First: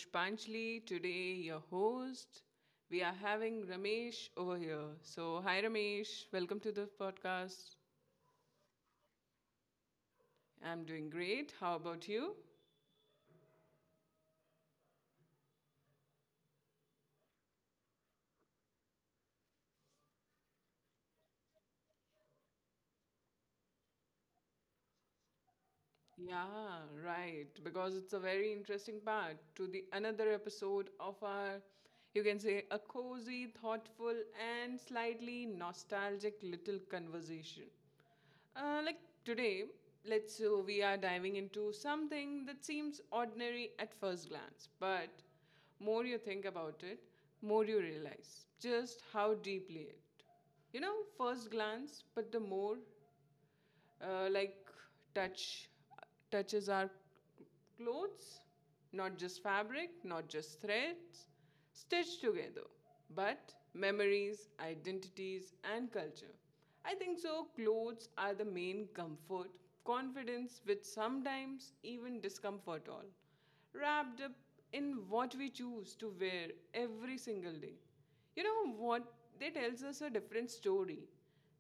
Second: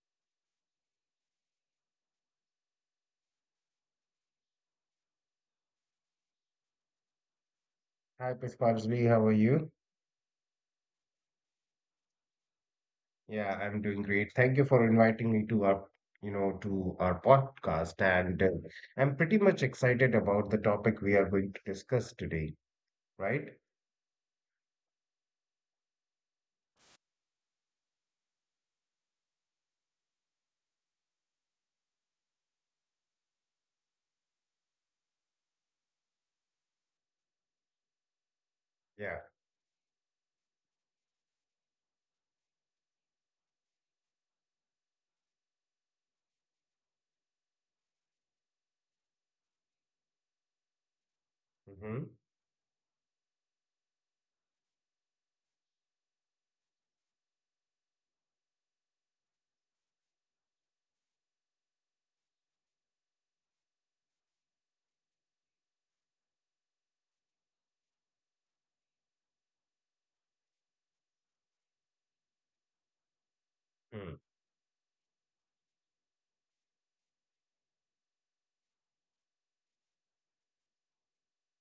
Pushpanchali, today your host. We are having Ramesh over here. So, hi Ramesh, welcome to the podcast. Hi, Pushparsvi. How are you? I'm doing great. How about you? Yeah, I'm doing great. Thank you for inviting me to our podcast. And I'm pretty much excited about the topic we are going to discuss today, right? Yeah, right. Because it's a very interesting part to the another episode of our, you can say, a cozy, thoughtful, and slightly nostalgic little conversation. Like Yeah. today, let's so we are diving into something that seems ordinary at first glance, but more you think about it, more you realize just how deeply it. You know, first glance, Mm-hmm. but the more uh, like touch touches our clothes, not just fabric, not just threads stitched together, but memories, identities, and culture. I think so clothes are the main comfort, confidence, with sometimes even discomfort, all Mm, wrapped up in what we choose to wear every single day. You know what, they tells us a different story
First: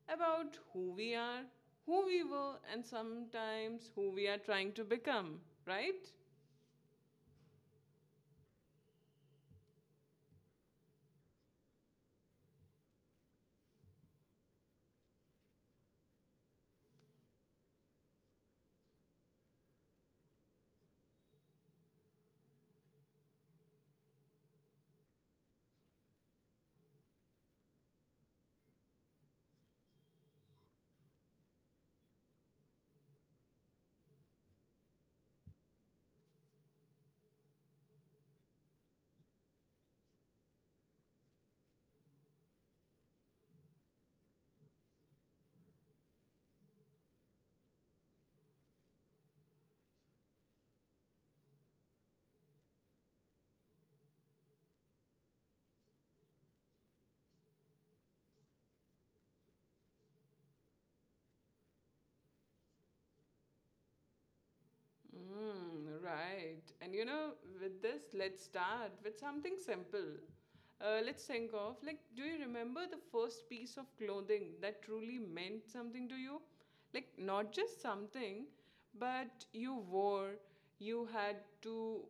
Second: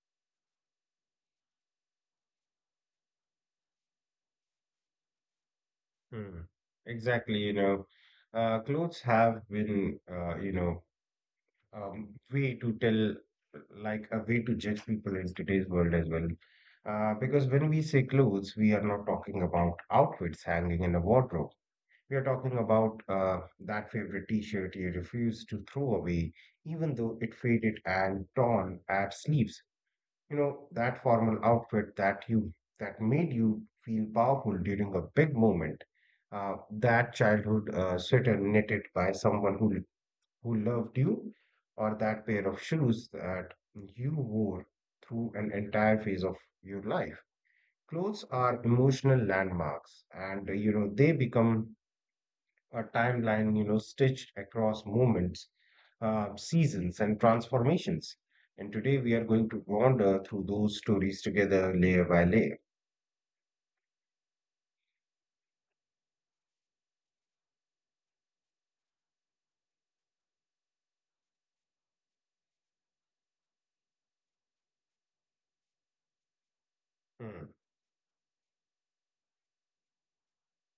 about who we are, who we were, and sometimes who we are trying to become, right? mm. Exactly. Clothes have been, um, way to tell, like a way to judge people in today's world as well. Because when we say clothes, we are not talking about outfits hanging in a wardrobe. We are talking about that favorite t shirt you refuse to throw away, even though it faded and torn at sleeves. You know, that formal outfit that made you feel powerful during a big moment. That childhood sweater knitted by someone who loved you, or that pair of shoes that you wore through an entire phase of your life. Clothes are emotional landmarks, and they become a timeline, stitched across moments, seasons, and transformations. And today we are going to wander through those stories together, layer by layer. Mm, right. And you know, with this, let's start with something simple. Let's think of, like, do you remember the first piece of clothing that truly meant something to you? Like, not just something, Hmm. but you wore, you had to,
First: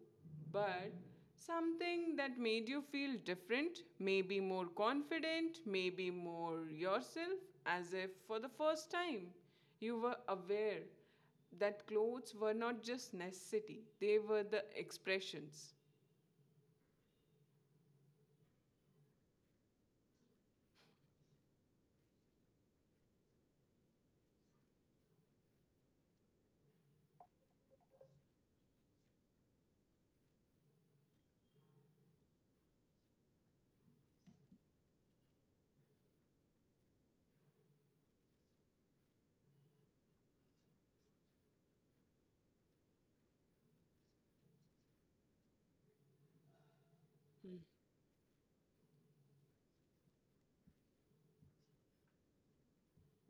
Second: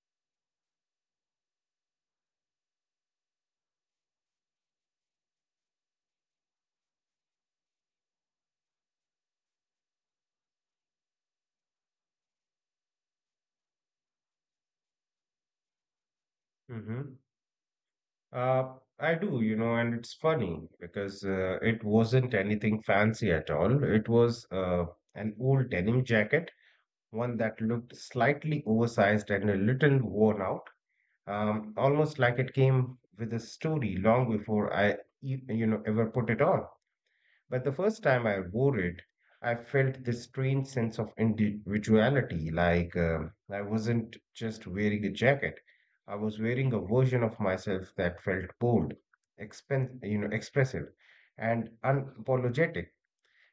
but something that made you feel different, maybe more confident, maybe more yourself, as if for the first time you were aware that clothes were not just necessity, they were the expressions. Mm-hmm. Uh, I do, and it's funny because it wasn't anything fancy at all. It was an old denim jacket, one that looked slightly oversized and a little worn out, almost like it came with a story long before I ever put it on. But the first time I wore it, I felt this strange sense of individuality, like I wasn't just wearing a jacket. I was wearing a version of myself that felt bold, expressive, and unapologetic.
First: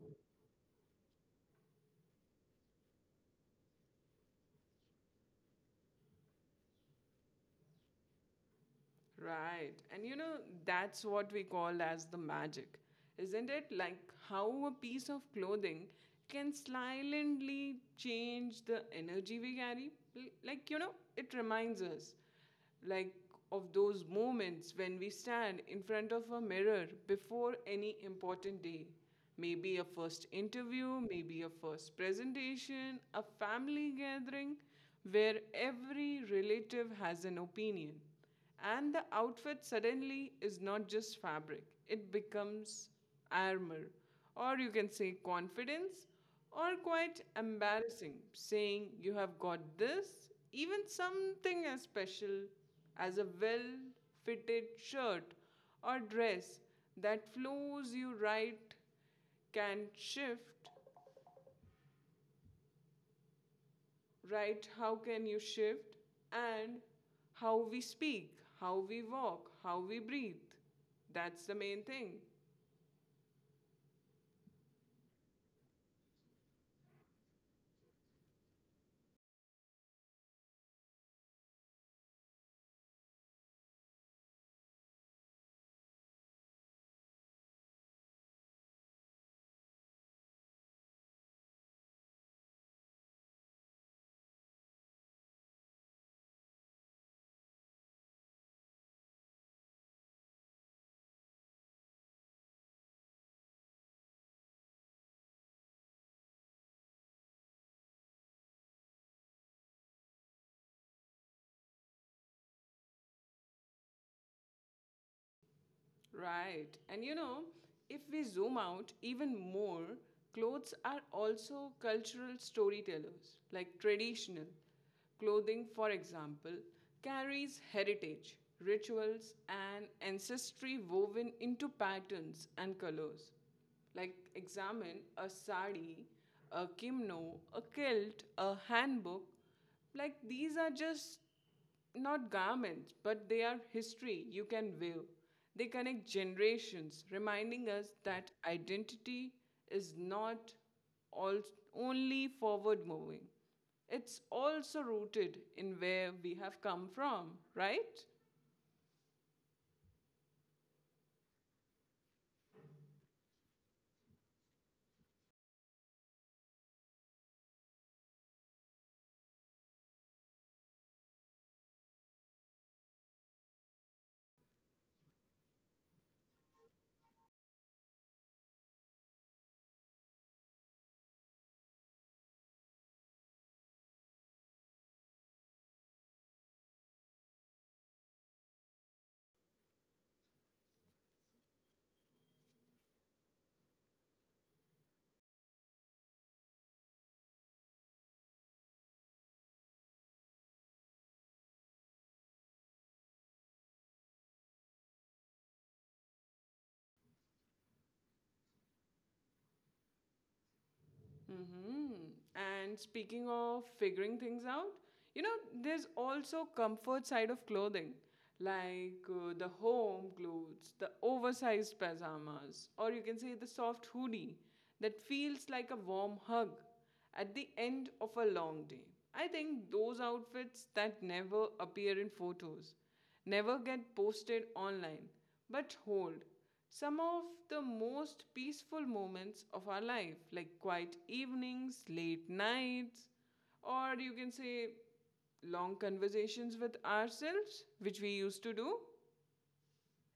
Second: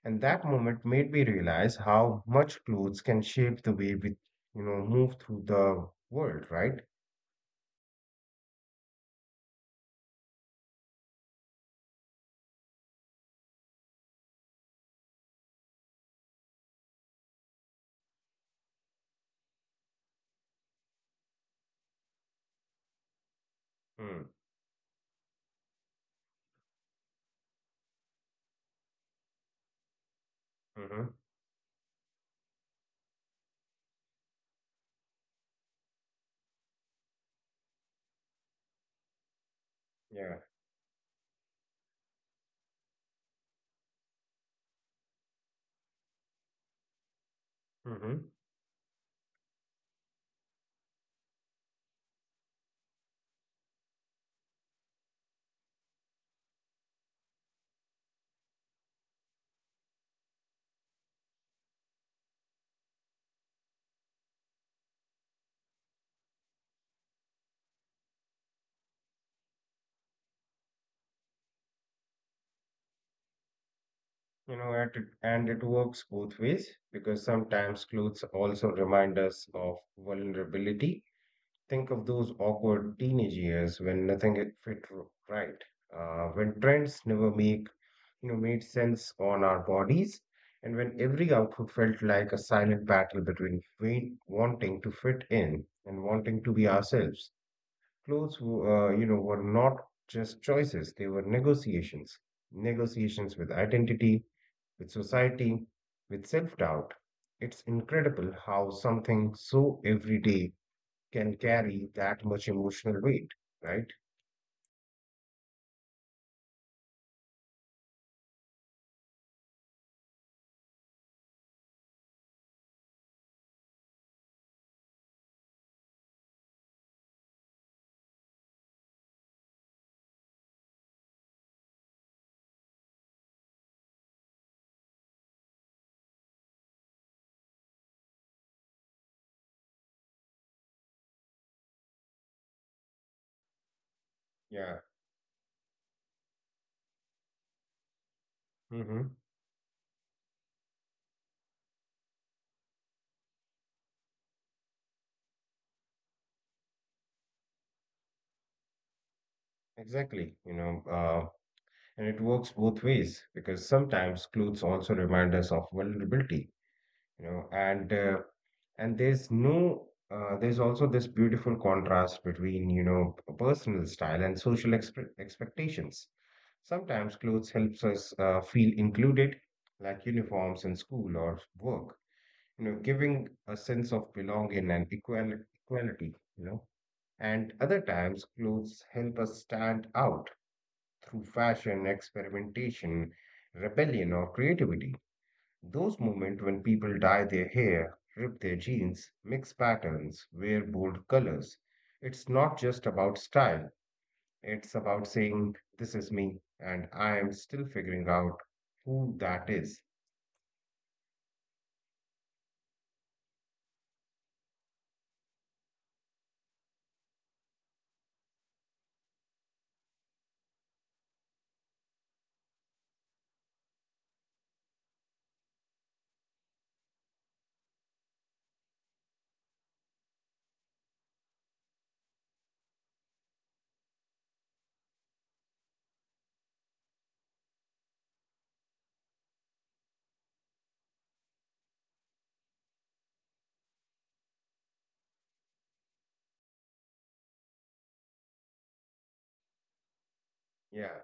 And that moment made me realize how much clothes can shape the way we move through the world, right? Right. And you know, that's what we call as the magic, isn't it? Like how a piece of clothing can silently change the energy we carry. Like, you know, it reminds us, like, of those moments when we stand in front of a mirror before any important day. Maybe a first Mm-hmm. interview, maybe a first presentation, a family gathering where every relative has an opinion, and the outfit Yeah. suddenly is not just fabric, it becomes armor, or you can say confidence, or quite Mm-hmm. embarrassing, saying you have got this, even something as special as a well fitted shirt or dress that flows you right can shift, right? How can you shift? And how we speak, how we walk, how we breathe. That's the main thing. You know, at, and it works both ways because sometimes clothes also remind us of vulnerability. Think of those awkward teenage years when nothing had fit right, when trends never make you know made sense on our bodies, and when every outfit felt like a silent battle between weight, wanting to fit in and wanting to be ourselves. Clothes, were not just choices; they were negotiations, negotiations with identity with society, with self doubt. It's incredible how something so everyday can carry that much emotional weight, right? Right. And you know, if we zoom out even more, clothes are also cultural storytellers, like traditional. Clothing, for example, carries heritage, rituals, and ancestry woven into patterns and colors. Like, examine a sari, a kimono, a kilt, a handbook. Like, these are just not garments, but they are history Yeah. you can view. They connect generations, reminding us that Hmm. identity is not all, only forward moving. It's also rooted in where we have come from, right? Exactly. And it works both ways because sometimes clothes also remind us of vulnerability, you know, and uh, and there's no there's also this beautiful contrast between personal style and social expectations. Sometimes clothes helps us feel included, like uniforms in school or work, giving a sense of belonging and equality. And other times, clothes help us stand out through fashion, experimentation, rebellion, or creativity. Those moments when people dye their hair, rip their jeans, mix patterns, wear bold colors, it's not just about style. It's about saying, "This is me, and I am still figuring out who that is." Mm-hmm. And speaking of figuring things out, you know, there's also comfort side of clothing, like the home clothes, the oversized pajamas, or you can say the soft hoodie that feels like a warm hug at the end of a long day. I think those outfits that never appear in photos, never get posted online, but hold some of the most peaceful moments of our life, like quiet evenings, late nights, or you can say long conversations with ourselves, which we used to do. Yeah.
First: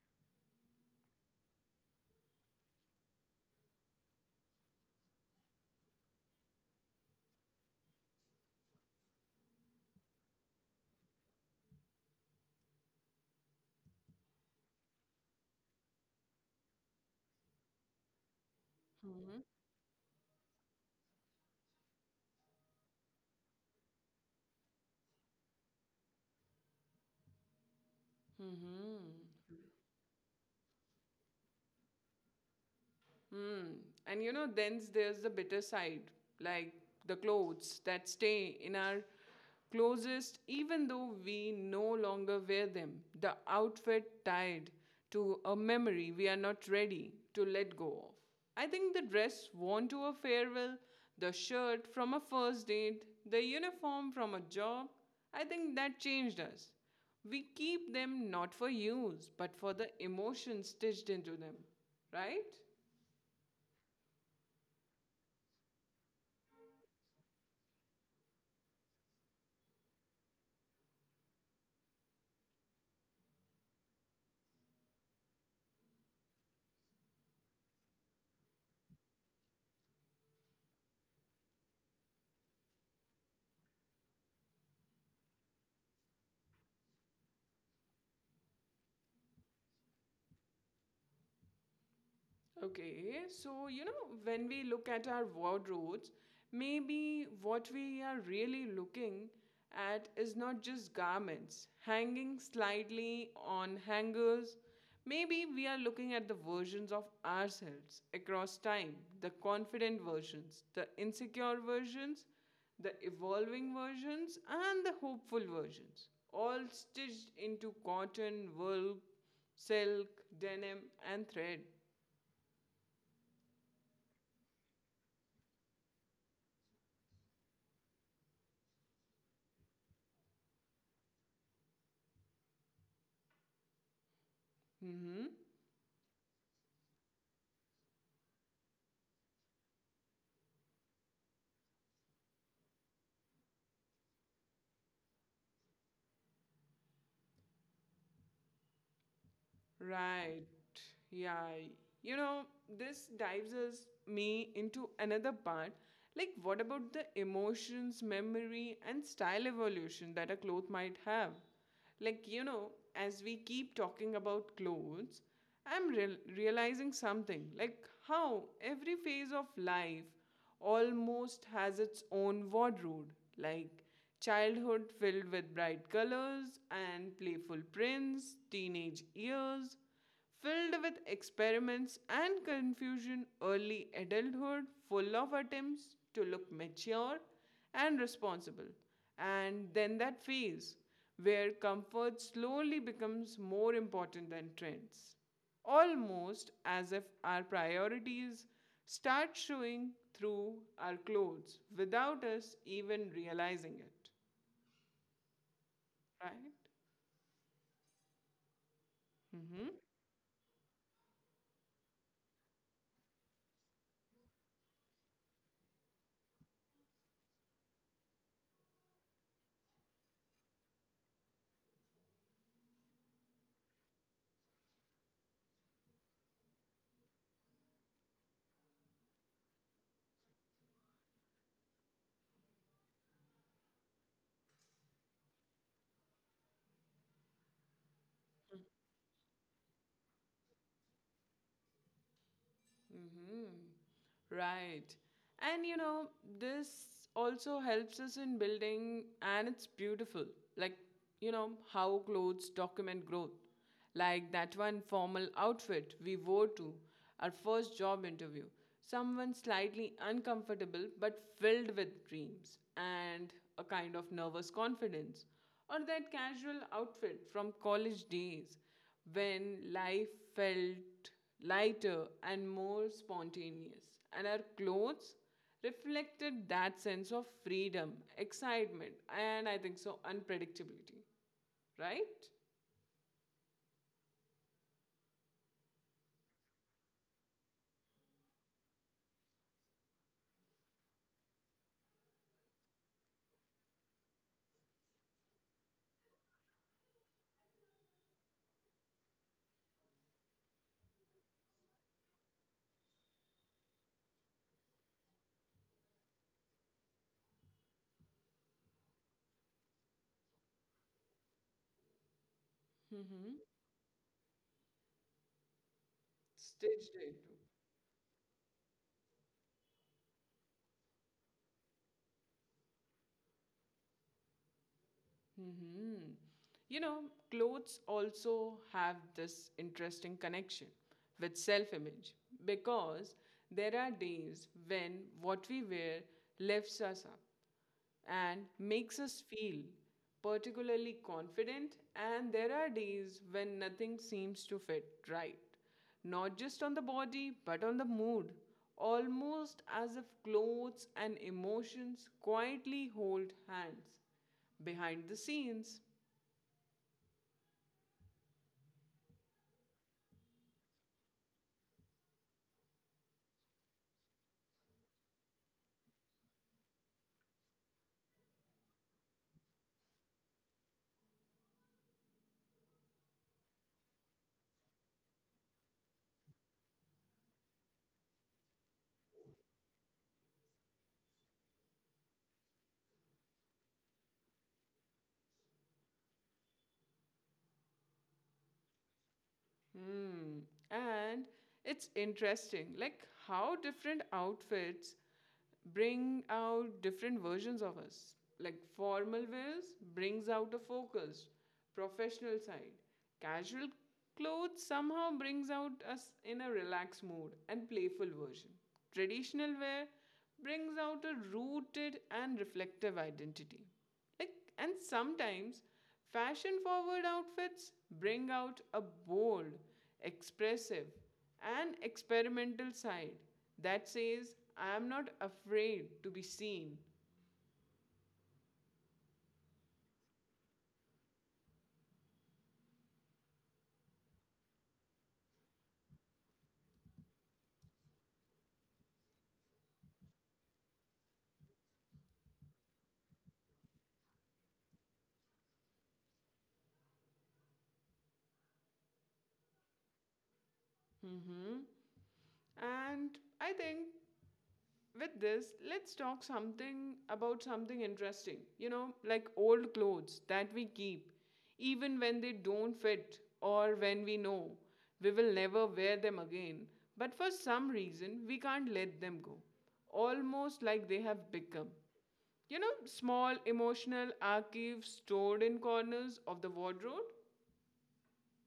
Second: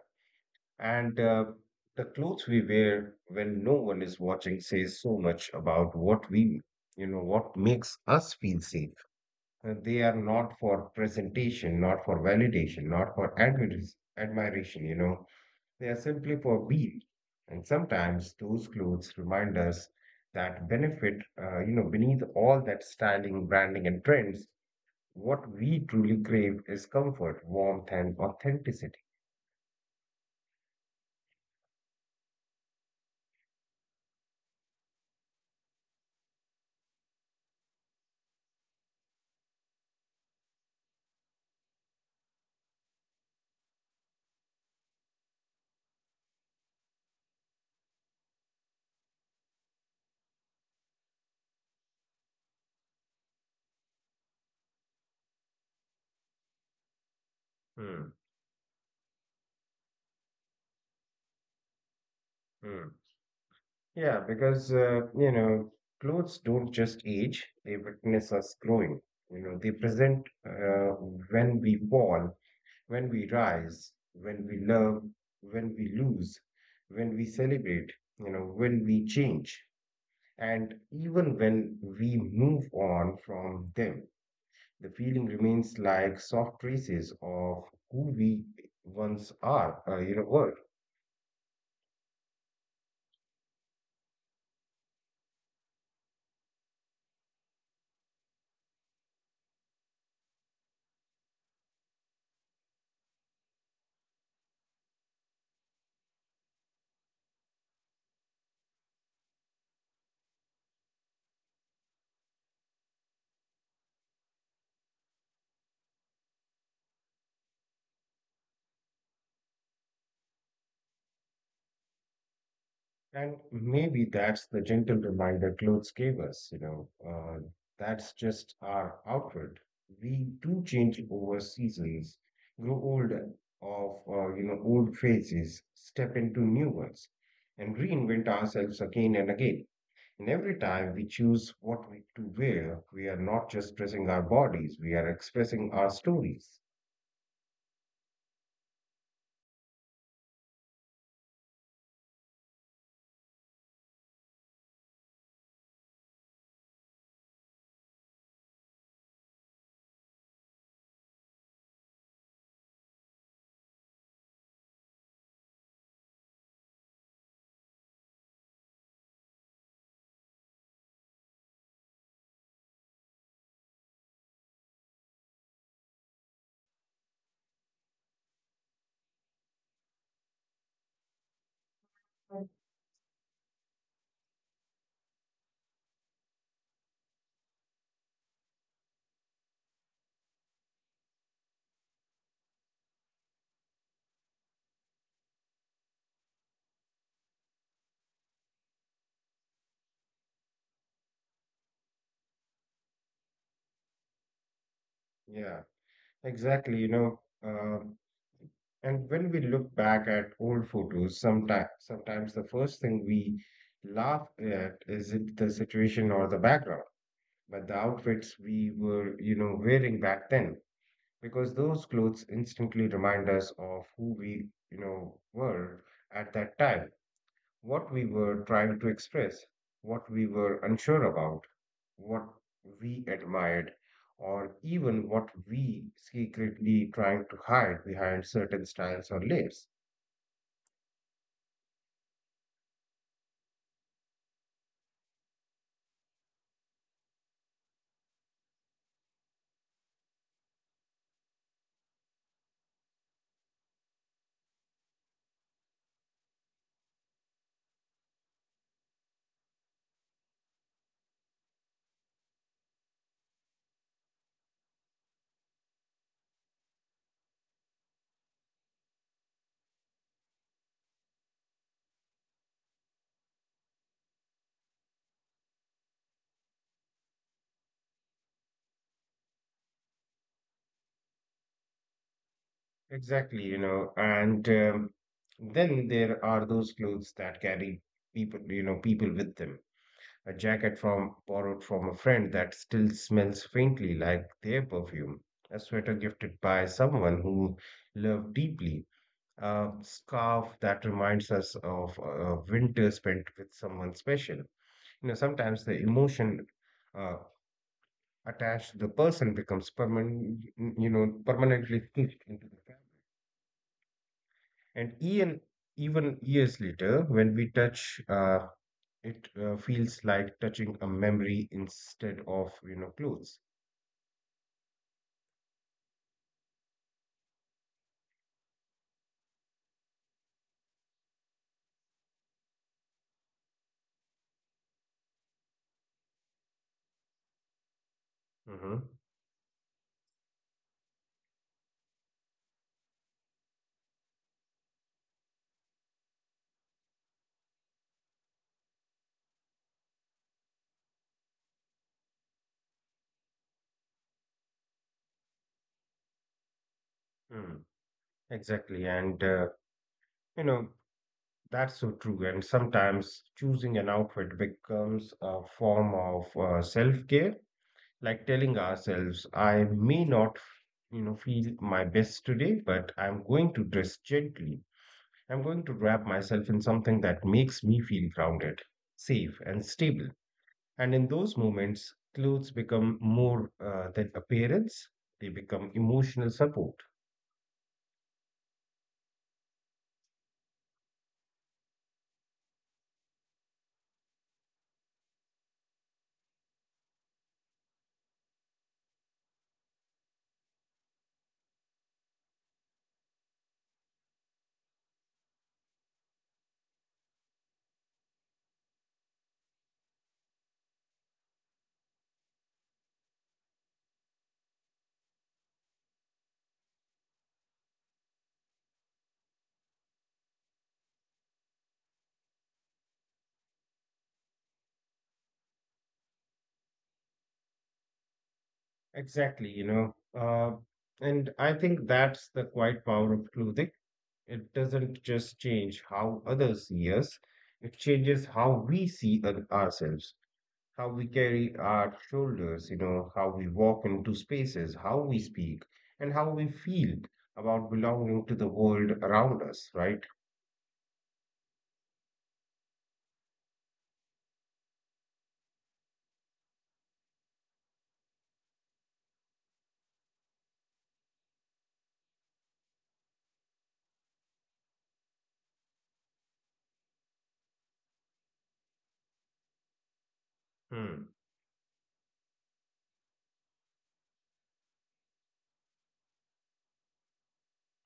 And the clothes we wear when no one is watching says so much about what we, you know, what makes us feel safe. They are not for presentation, not for validation, not for admiration. They are simply for being. And sometimes those clothes remind us that benefit, you know, beneath all that styling, branding, and trends, what we truly crave is comfort, warmth, and authenticity. Mm-hmm. Hmm. And you know, then there's the bitter side, like the clothes that stay in our closest, even though we no longer wear them. The outfit tied to a memory we are not ready to let go of. I think the dress worn to a farewell, the shirt from a first date, the uniform from a job, I think that changed us. We keep Hmm. them not for use, but for the emotion stitched into them, right? Hmm. Yeah, because clothes don't just age, they witness us growing. They present when we fall, when we rise, when we love, when we lose, when we celebrate, when we change, and even when we move on from them. The feeling remains like soft traces of who we once were. Okay, so you know, when we look at our wardrobes, maybe what we are really looking at is not just garments hanging slightly on hangers. Maybe we are looking at the versions of ourselves across time, the confident versions, the insecure versions, the evolving versions, and the hopeful versions, all stitched into cotton, wool, silk, denim, and thread. And maybe that's the gentle reminder clothes gave us, that's just our outward. We do change over seasons, grow older old Mm-hmm. phases, step into new ones, and reinvent ourselves again and again. And every time we choose what we to wear, we are not just dressing our bodies, we are expressing our stories. Right. Yeah. You know, this dives us me into another part. Like, what about the emotions, memory, and style evolution that a cloth might have? Like, you know, as we keep talking about clothes, I'm realizing something. Like, how every phase of life almost has its own wardrobe, like childhood filled with bright colors and playful prints, teenage years filled with experiments and confusion, early adulthood full of attempts to look mature and responsible, and then that phase where comfort slowly becomes more important than trends, almost as if our priorities start showing through our clothes without us even realizing it, Yeah. right? Exactly, um, and when we Mm-hmm. look back at old photos, sometimes the first thing we laugh at is it the situation or the background, but the outfits we were wearing back then, because those clothes instantly remind us of who we were at that time, what we were trying to express, what we were unsure about, what we admired, or even what we secretly trying to hide behind certain styles or layers. Mm-hmm. Right. And you know, this also helps us in building, and it's beautiful. Like, you know, how clothes document growth. Like that one formal outfit we wore to our first job interview. Someone slightly uncomfortable but filled with dreams and a kind of nervous confidence. Or that casual outfit from college days when life felt lighter and more spontaneous, and our clothes reflected that sense of freedom, excitement, and I think so, unpredictability, right? Exactly, you know, and then there are those clothes that carry people with them. A jacket from borrowed from a friend that still smells faintly like their perfume. A sweater gifted by someone who loved deeply, a scarf that reminds us of a winter spent with someone special. Sometimes the emotion uh, attached to the person becomes permanent, permanently stitched into the fabric. Mm-hmm. And even Stitched years into. later, when we touch, it feels like touching a memory instead of clothes. Mm-hmm. You know, clothes also have this interesting connection with self image, because there are days when what we wear lifts us up and makes us Mm-hmm. feel particularly confident. And there are days when nothing seems to fit right, not just on the body, but on the mood, almost as if clothes and emotions quietly hold hands behind the scenes. Mm, Exactly, and you know That's so true. And sometimes choosing an outfit becomes a form of self-care, like telling ourselves, I may not feel my best today, but I'm going to dress gently. I'm going to wrap myself in something that makes me feel grounded, safe, and stable. And in those moments, clothes become more than appearance, they become emotional support. Hmm. And it's interesting, like how different outfits bring out different versions of us. Like formal wears brings out a focused, professional side. Casual clothes somehow brings out us in a relaxed mood and playful version. Traditional wear brings out a rooted and reflective identity. Like, and sometimes fashion forward outfits bring out a bold, expressive, and experimental side that says, I am not afraid to be seen. Exactly. Uh, and I think that's the quiet power of clothing. It doesn't just change how others see us, it changes how we see ourselves, how we carry our shoulders, how we walk into spaces, how we speak, and how we feel about belonging to the world around us, right? Mhm. And I think with this, let's talk something about something interesting. You know, like old clothes that we keep, even when they don't fit or when we know we will never wear them again. But for some reason, we can't let them go. Almost like they have become. Hmm. You know, small emotional archives stored in corners of the wardrobe.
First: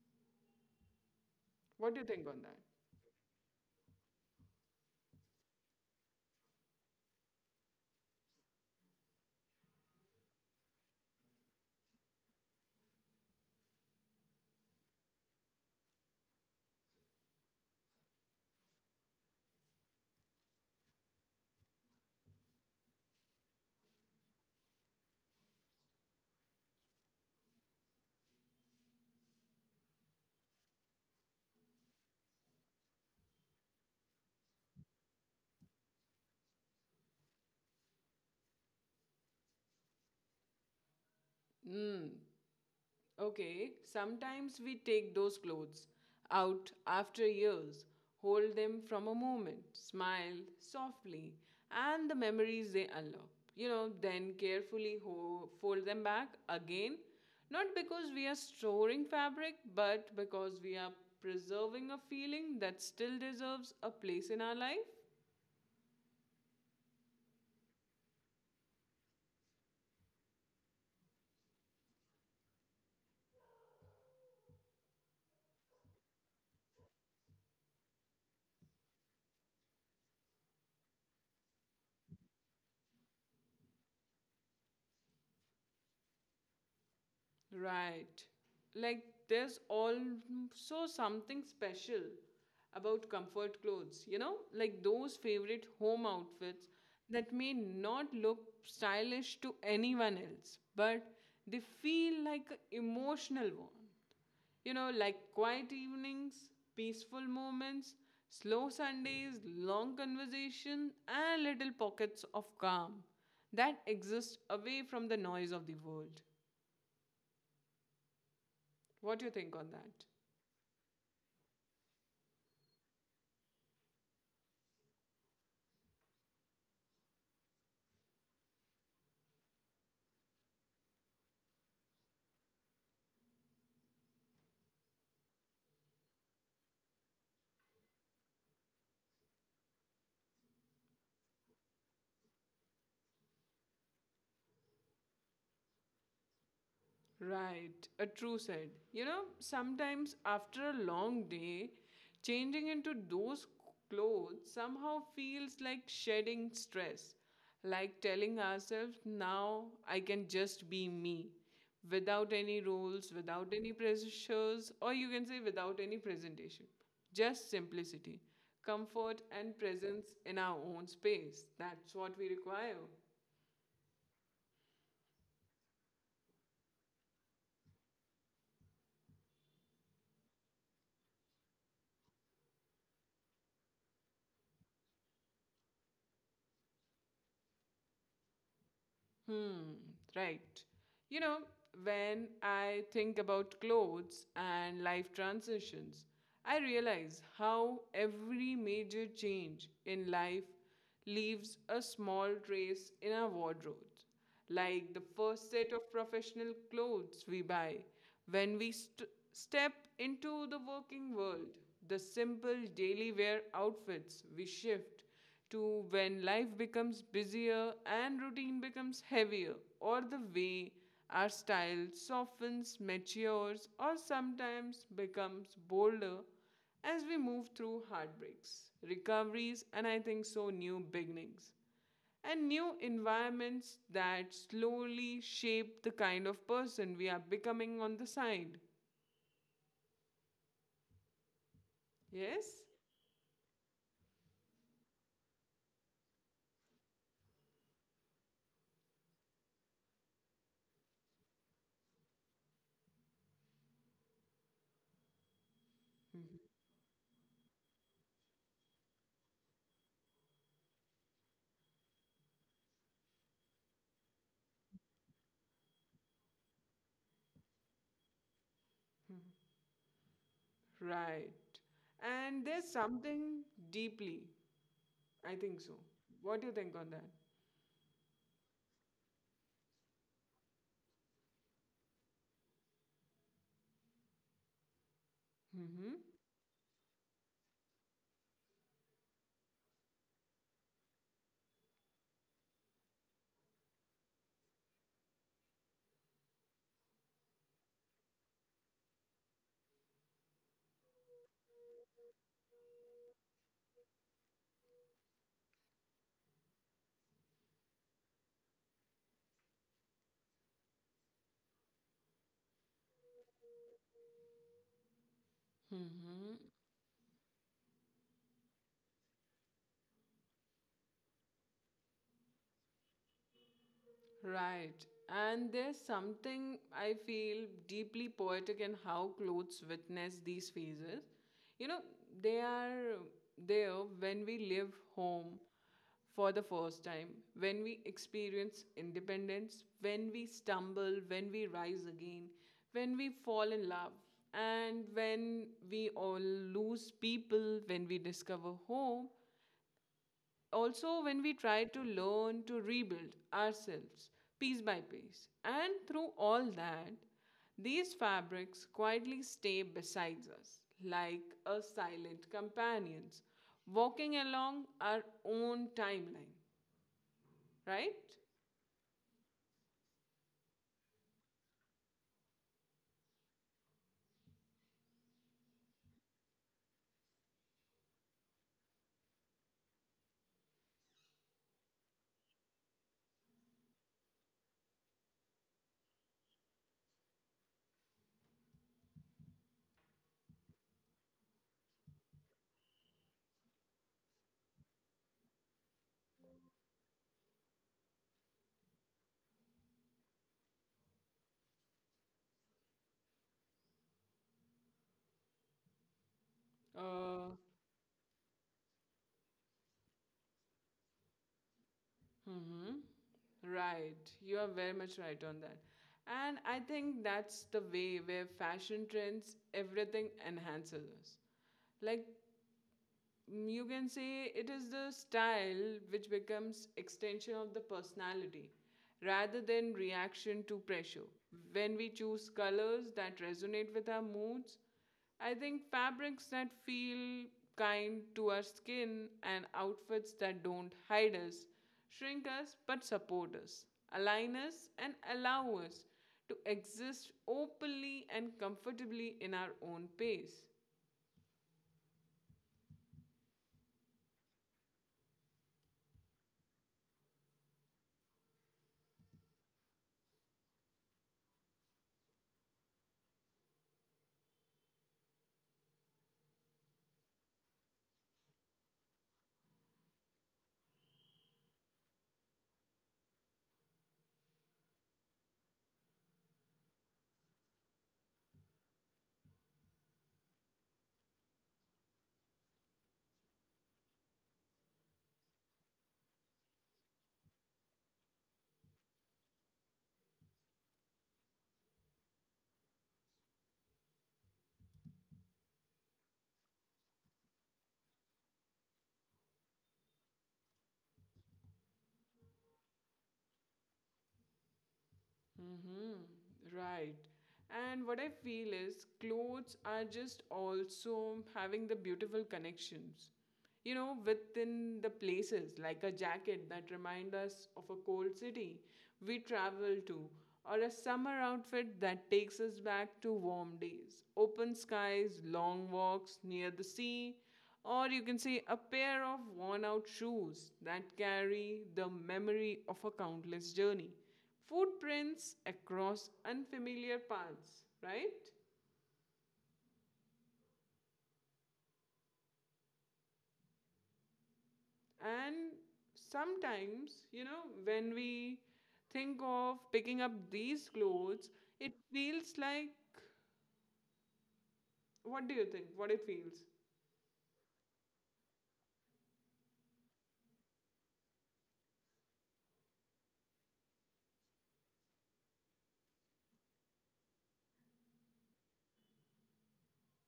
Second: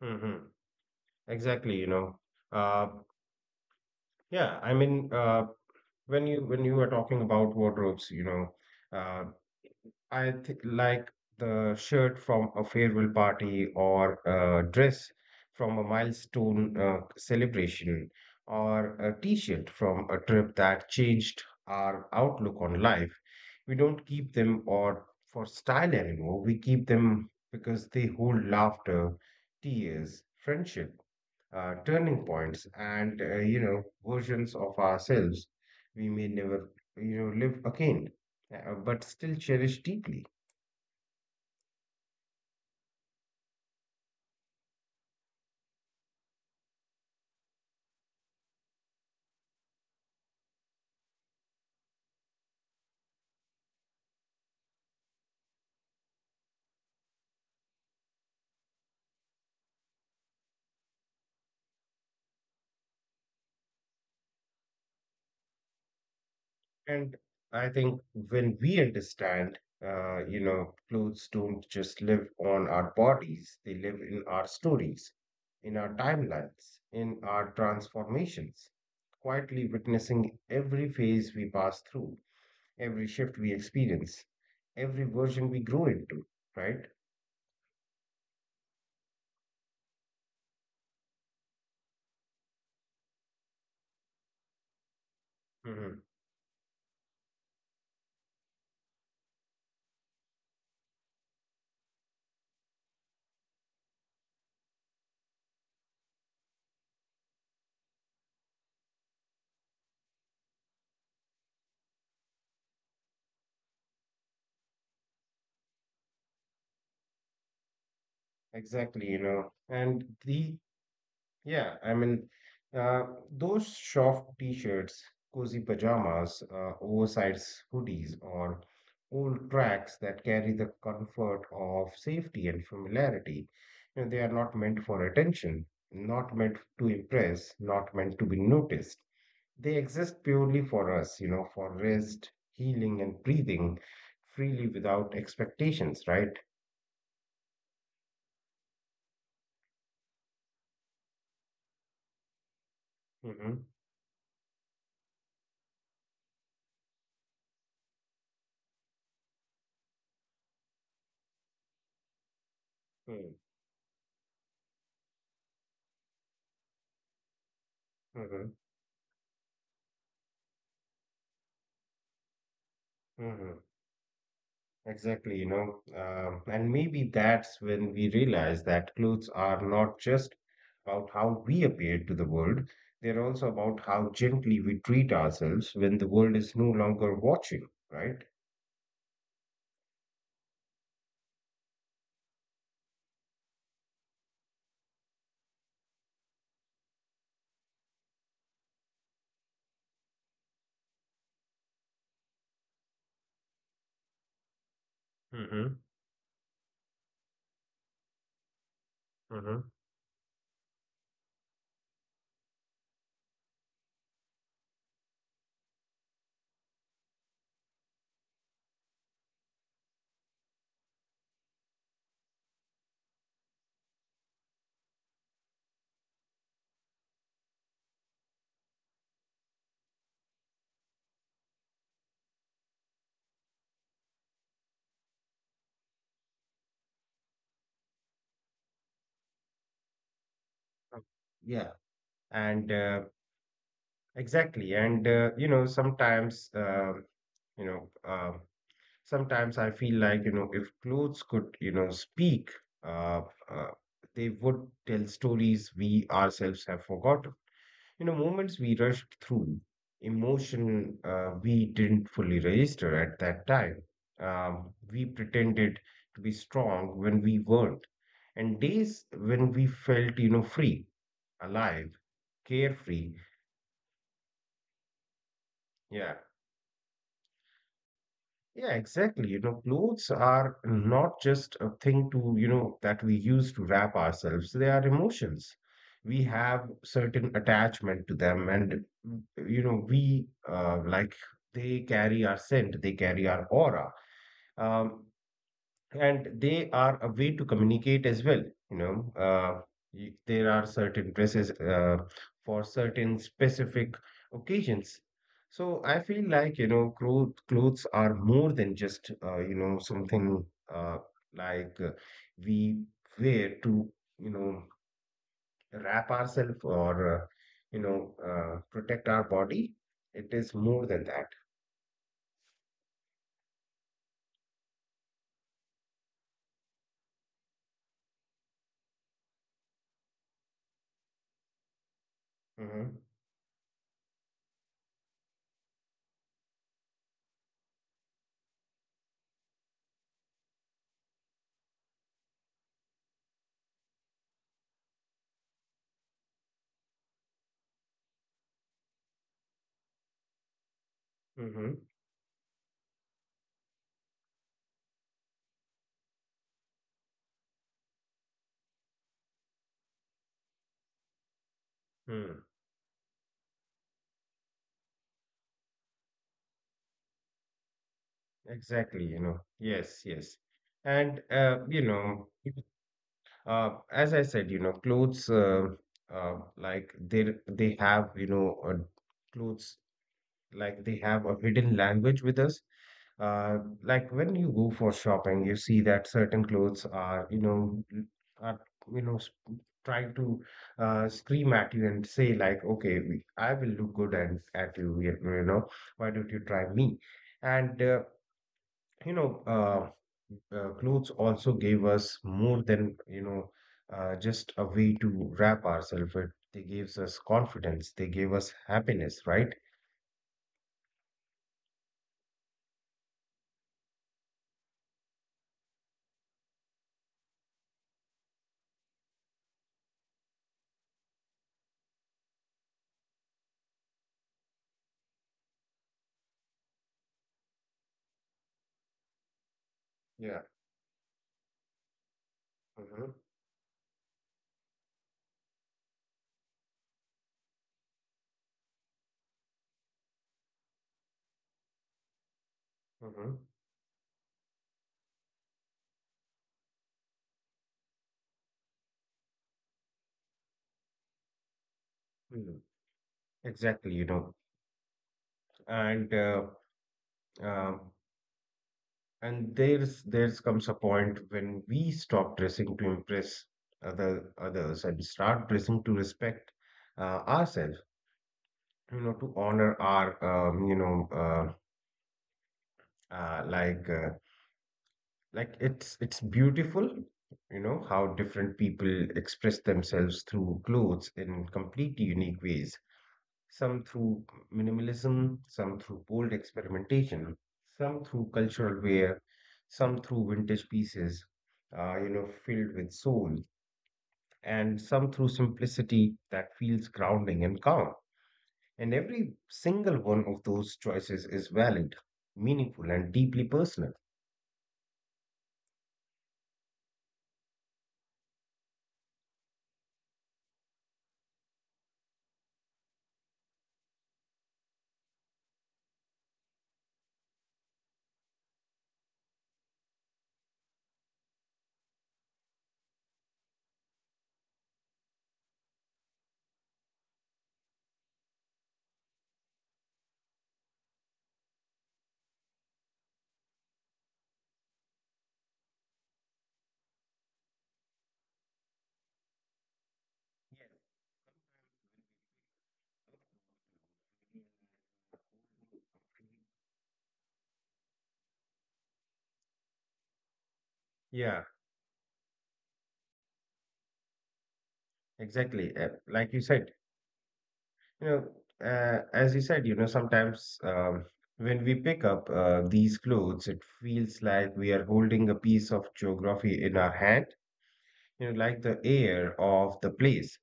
Mm-hmm. ExactlyWhat do you think on Uh, yeah, I mean, when you were talking about wardrobes, uh, I think like the shirt from a farewell party or a dress from a milestone celebration, or a t-shirt from a trip that changed our outlook on life. We don't keep them or for style anymore. We keep them because they hold laughter, tears, friendship, turning points, and versions of ourselves we may never live again, but still cherish deeply. that? Okay, sometimes we take those clothes out after years, hold them from a moment, smile softly, and the memories they unlock. You know, then carefully fold them back again, not because we are storing fabric, but because we are preserving a feeling that still deserves a place in our life. And I think when we understand, clothes don't just live on our bodies, they live in our stories, in our timelines, in our transformations, quietly witnessing every phase we pass through, every shift we experience, every version we grow into, right? Right. Like there's also something special about comfort clothes, you know, like those favorite Hmm. home outfits that may not look stylish to anyone else, but they feel like an emotional warmth. You know, like quiet evenings, peaceful moments, slow Sundays, long conversation, and little pockets of calm that exist away from the noise of the world. Exactly, you What do you know, think on that? and the Yeah, I mean, uh, those soft t-shirts, cozy pajamas, oversized hoodies, or old tracks that carry the comfort of safety and familiarity. They are not meant for attention, not meant to impress, not meant to be noticed. They exist purely for us, for rest, healing, and breathing freely without expectations, right? Right, a true said. You know, sometimes after a long day, changing into those Mm-hmm. clothes somehow feels like shedding stress, like telling ourselves, now I can just be me, without any rules, without any pressures, or you can say without any presentation. Just simplicity, Mm-hmm. comfort, and presence in our own space. That's what we require. Mm-hmm. Exactly, and maybe that's when we realize that clothes are not just about how we appear to the world, they're also about how gently we treat ourselves when the world is no longer watching, right? Hmm, right. You know, when I think about clothes and life transitions, I realize how every major change in life leaves a small trace in our wardrobes. Like the first set Mm-hmm. of professional clothes we buy when we Mm-hmm. Step into the working world, the simple daily wear outfits we shift to when life becomes busier and routine becomes heavier, or the way our style softens, matures, or sometimes becomes bolder as we move through heartbreaks, recoveries, and I think so new beginnings, and new environments that slowly shape the kind of person we are becoming on the side. Yeah, Yes? and exactly, and you know, um, sometimes I feel like, if clothes could, speak, uh, uh, they would tell stories we ourselves have forgotten. Moments we rushed through, emotion we didn't fully register at that time. We pretended to be strong when we weren't, and days when we felt, free, Right. alive, And there's carefree. something deeply, I think so. Yeah, What do you think on that? yeah, exactly. Clothes are not just a thing that we use to wrap ourselves. They are emotions. Mm-hmm. We have certain attachment to them, and we like they carry our scent, they carry our aura. Um, and they are a way to communicate as well, you know uh, there are certain dresses for certain specific occasions. So I feel like clothes are more than just something, uh, like uh, we wear to you know wrap Mm-hmm. ourselves, or protect our body. It is more than that. Right. And there's something I feel deeply poetic in how clothes witness these phases. You know, they Mm-hmm. are there when we leave home for the first time, when we experience independence, when we stumble, when we rise again, when we fall in love, and when we all lose people, when we discover home, also when we try Mm-hmm. to learn to rebuild ourselves piece by piece, and through all that these fabrics quietly stay beside us like a silent Hmm. companions walking along our own timeline, right? Exactly. Yes, yes. And as I said, clothes like they have, clothes like they have a hidden language with us. Like when you go for shopping, you see that certain clothes are, are, you know, s- trying to scream at you and say, like, okay, I will look good, and at you. Why don't you try me? And you know, clothes also gave us more than, just a way to wrap ourselves. They gave us uh confidence. They gave us happiness, right? mhm. Right, you are very much right on that. And I think that's the way where fashion trends everything enhances us. Like you can say it is the style which becomes extension of the personality rather than Yeah. reaction to pressure when we choose colors Mm-hmm. that resonate with our moods. I think fabrics that feel kind to our skin, and outfits that don't hide us, shrink us, but Mm-hmm. support us, align us, and allow us to exist openly and comfortably in our own pace. Mm, Exactlyand uh, um, and there's comes a point when we stop dressing to impress others and start dressing to respect ourselves, to honor our um, you know uh, uh, like uh, like it's beautiful. How different people express themselves through clothes in completely unique ways. Some through minimalism, some through bold experimentation, some through cultural wear, some through vintage pieces filled with soul, and some through simplicity that feels grounding and calm. And every single one of those choices is valid, meaningful, and deeply personal. Mm-hmm. Right. And what I feel is clothes are just also having the beautiful connections, you know, within the places, like a jacket that remind us of a cold city we travel to, or a summer outfit that takes us back to warm days, open skies, long walks near the sea, or you can say a pair of worn out shoes that carry the memory of a countless journey, footprints across unfamiliar paths, right? And sometimes, you know, when we think of picking up these Yeah, clothes, it feels like what do exactly. you think? What Like it you said. feels? You know, as you said, sometimes when we pick up these clothes, it feels like we are holding a piece of geography in our hand, like the air of the place,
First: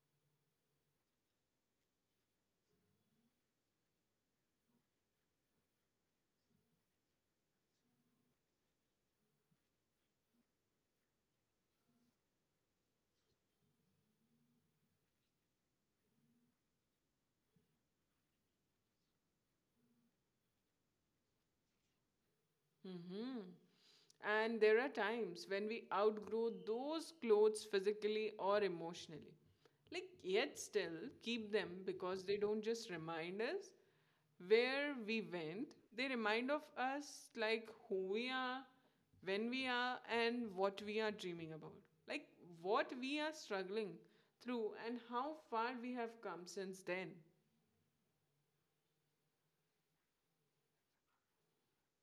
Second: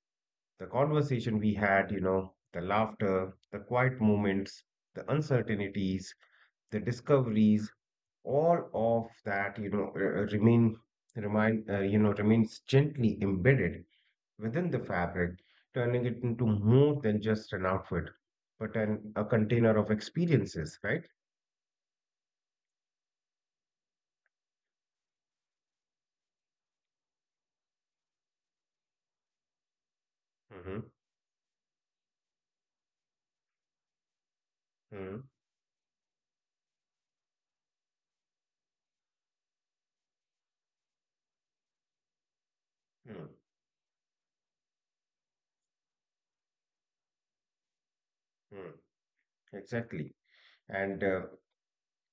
the conversation we had, the laughter, the quiet moments, the uncertainties, the discoveries, all of that, remains gently embedded within the fabric, turning it into more than just an outfit, but a container of experiences, right? Mhm. And there are times when we outgrow those clothes physically or emotionally. Like, yet Hmm. still keep them because they don't just remind us where Hmm. we went, they remind of us like who we are, when we are, and what we are dreaming about. Like, what we Hmm. are struggling through and how far we have come since then. Hmm. Exactly. And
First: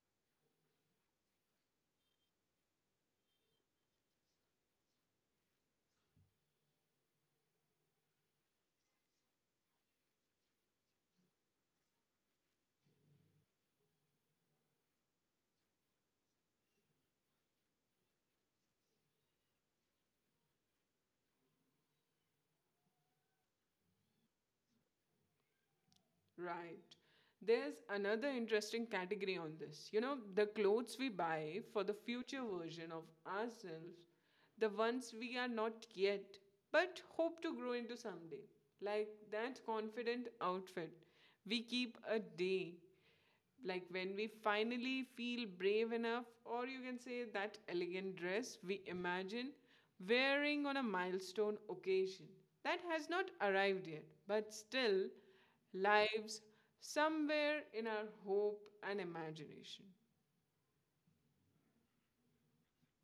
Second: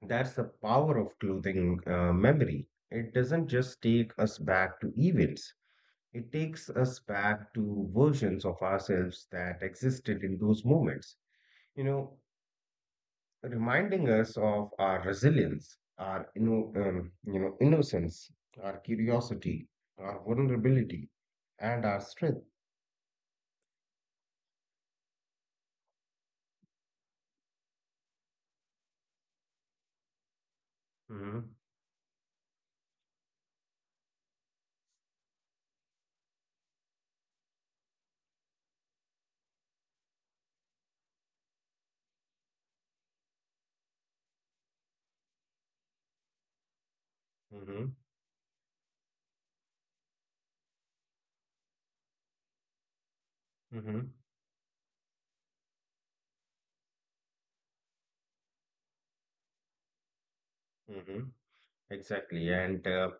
that's the power of clothing memory. It doesn't just take us back to events, it takes us back to versions of ourselves that existed in those moments. You know, reminding us of our resilience, our innocence, our curiosity, our vulnerability, and our strength. Right. There's another interesting category on this. You know, the clothes we Mm-hmm. buy for the future version of ourselves, the ones we are not yet, but hope to grow into someday. Like that confident outfit we keep a day like when we finally feel brave enough, or you can say that Mm-hmm. elegant dress we imagine wearing on a milestone occasion that has not Mm-hmm. arrived yet, but still lives somewhere in our hope and imagination. Mm-hmm. Exactly, and uh,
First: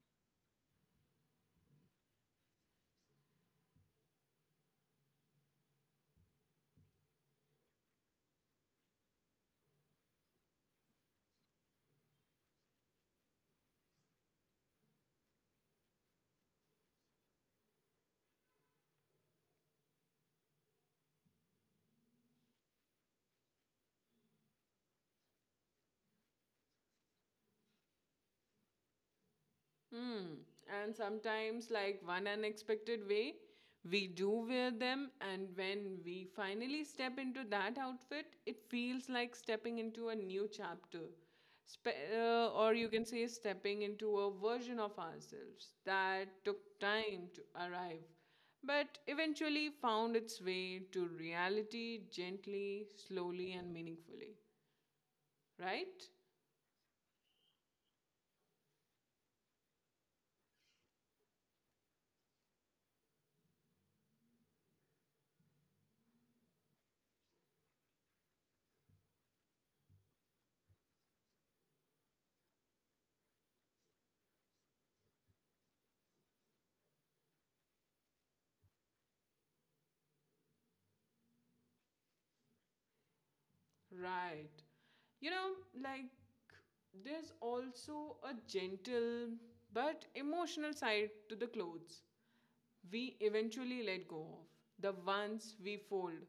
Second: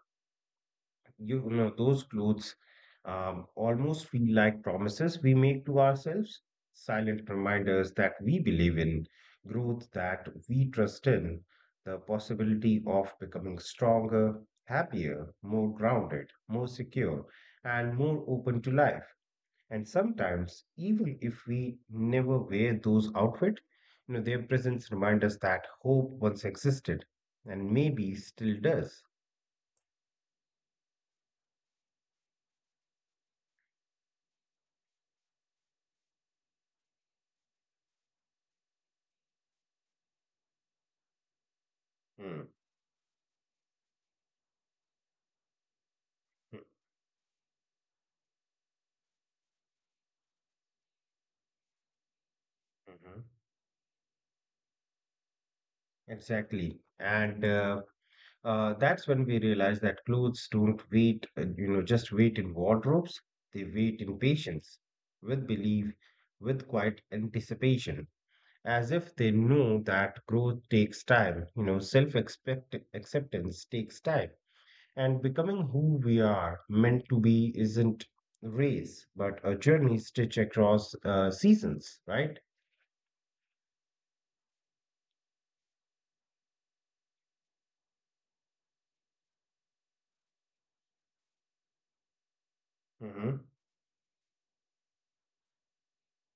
you know those clothes almost feel like promises we make to ourselves, silent reminders that we believe in growth, that we trust in the possibility of becoming stronger, happier, more grounded, more secure, and more open to life. And sometimes, even if we never wear those outfit, their presence reminds us that hope once existed, and maybe still does. Hmm. And sometimes, like one unexpected way, we do wear them, and when we finally step into that outfit, it feels like stepping into a new chapter. Hmm. Or you can say, stepping into a version of ourselves that Hmm. took time to arrive, but eventually found its way to reality gently, Mhm. slowly, and meaningfully. Right? Exactly. And that's when we realize that clothes don't just wait in wardrobes. They wait in patience, with belief, with quiet anticipation, as if they know that growth takes time, self expect acceptance takes time. And becoming who we are meant to be isn't a race, but a journey stitched across seasons, right? Right. You know, like there's also a gentle but emotional side to the clothes we Mm-hmm. eventually let go of, the ones we fold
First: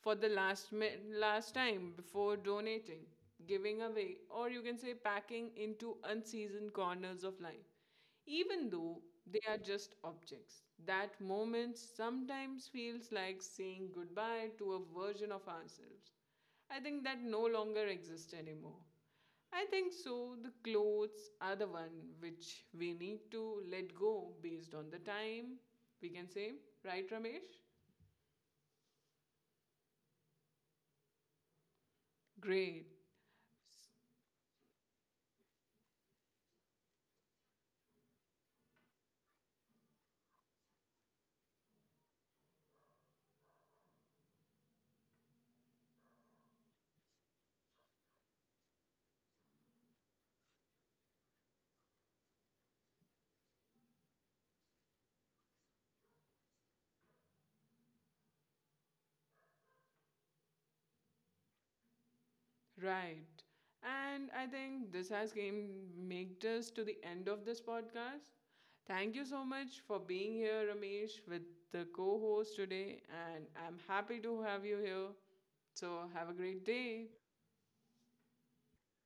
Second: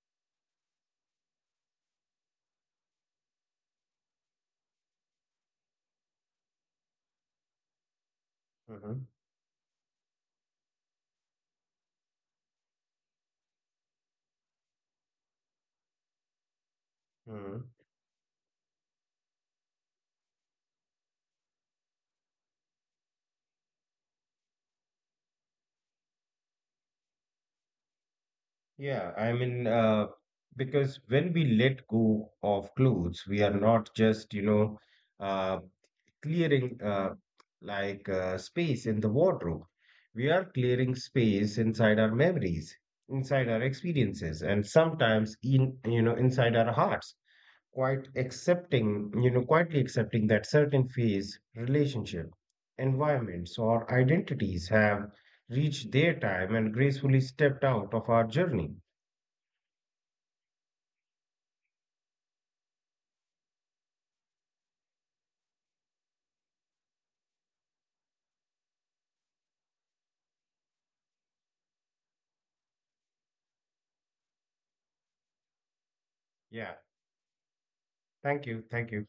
for the last time before donating, giving away, or you can say packing into unseasoned corners of life. Even though Mm-hmm. they are just objects, that moment sometimes feels like saying goodbye to a version of ourselves. I think that no Mm-hmm. longer exists anymore. I think so. The clothes are the one which we need to let go based on the time, we can say. Right, Ramesh? Yeah, I mean, because when we let go of clothes, Great. we are not just, uh, clearing space in the wardrobe. We are clearing space inside our memories, inside our experiences, and sometimes inside our hearts. Quite accepting, you know, quietly accepting that certain phase, relationship, environments, or identities have reached their time and gracefully stepped out of our journey. Right. And I think this has came made us to the end of this podcast. Thank you so much for being here, Ramesh, with the co-host today, and I'm happy to have you here. So have a great Yeah. day. Thank you. Thank you.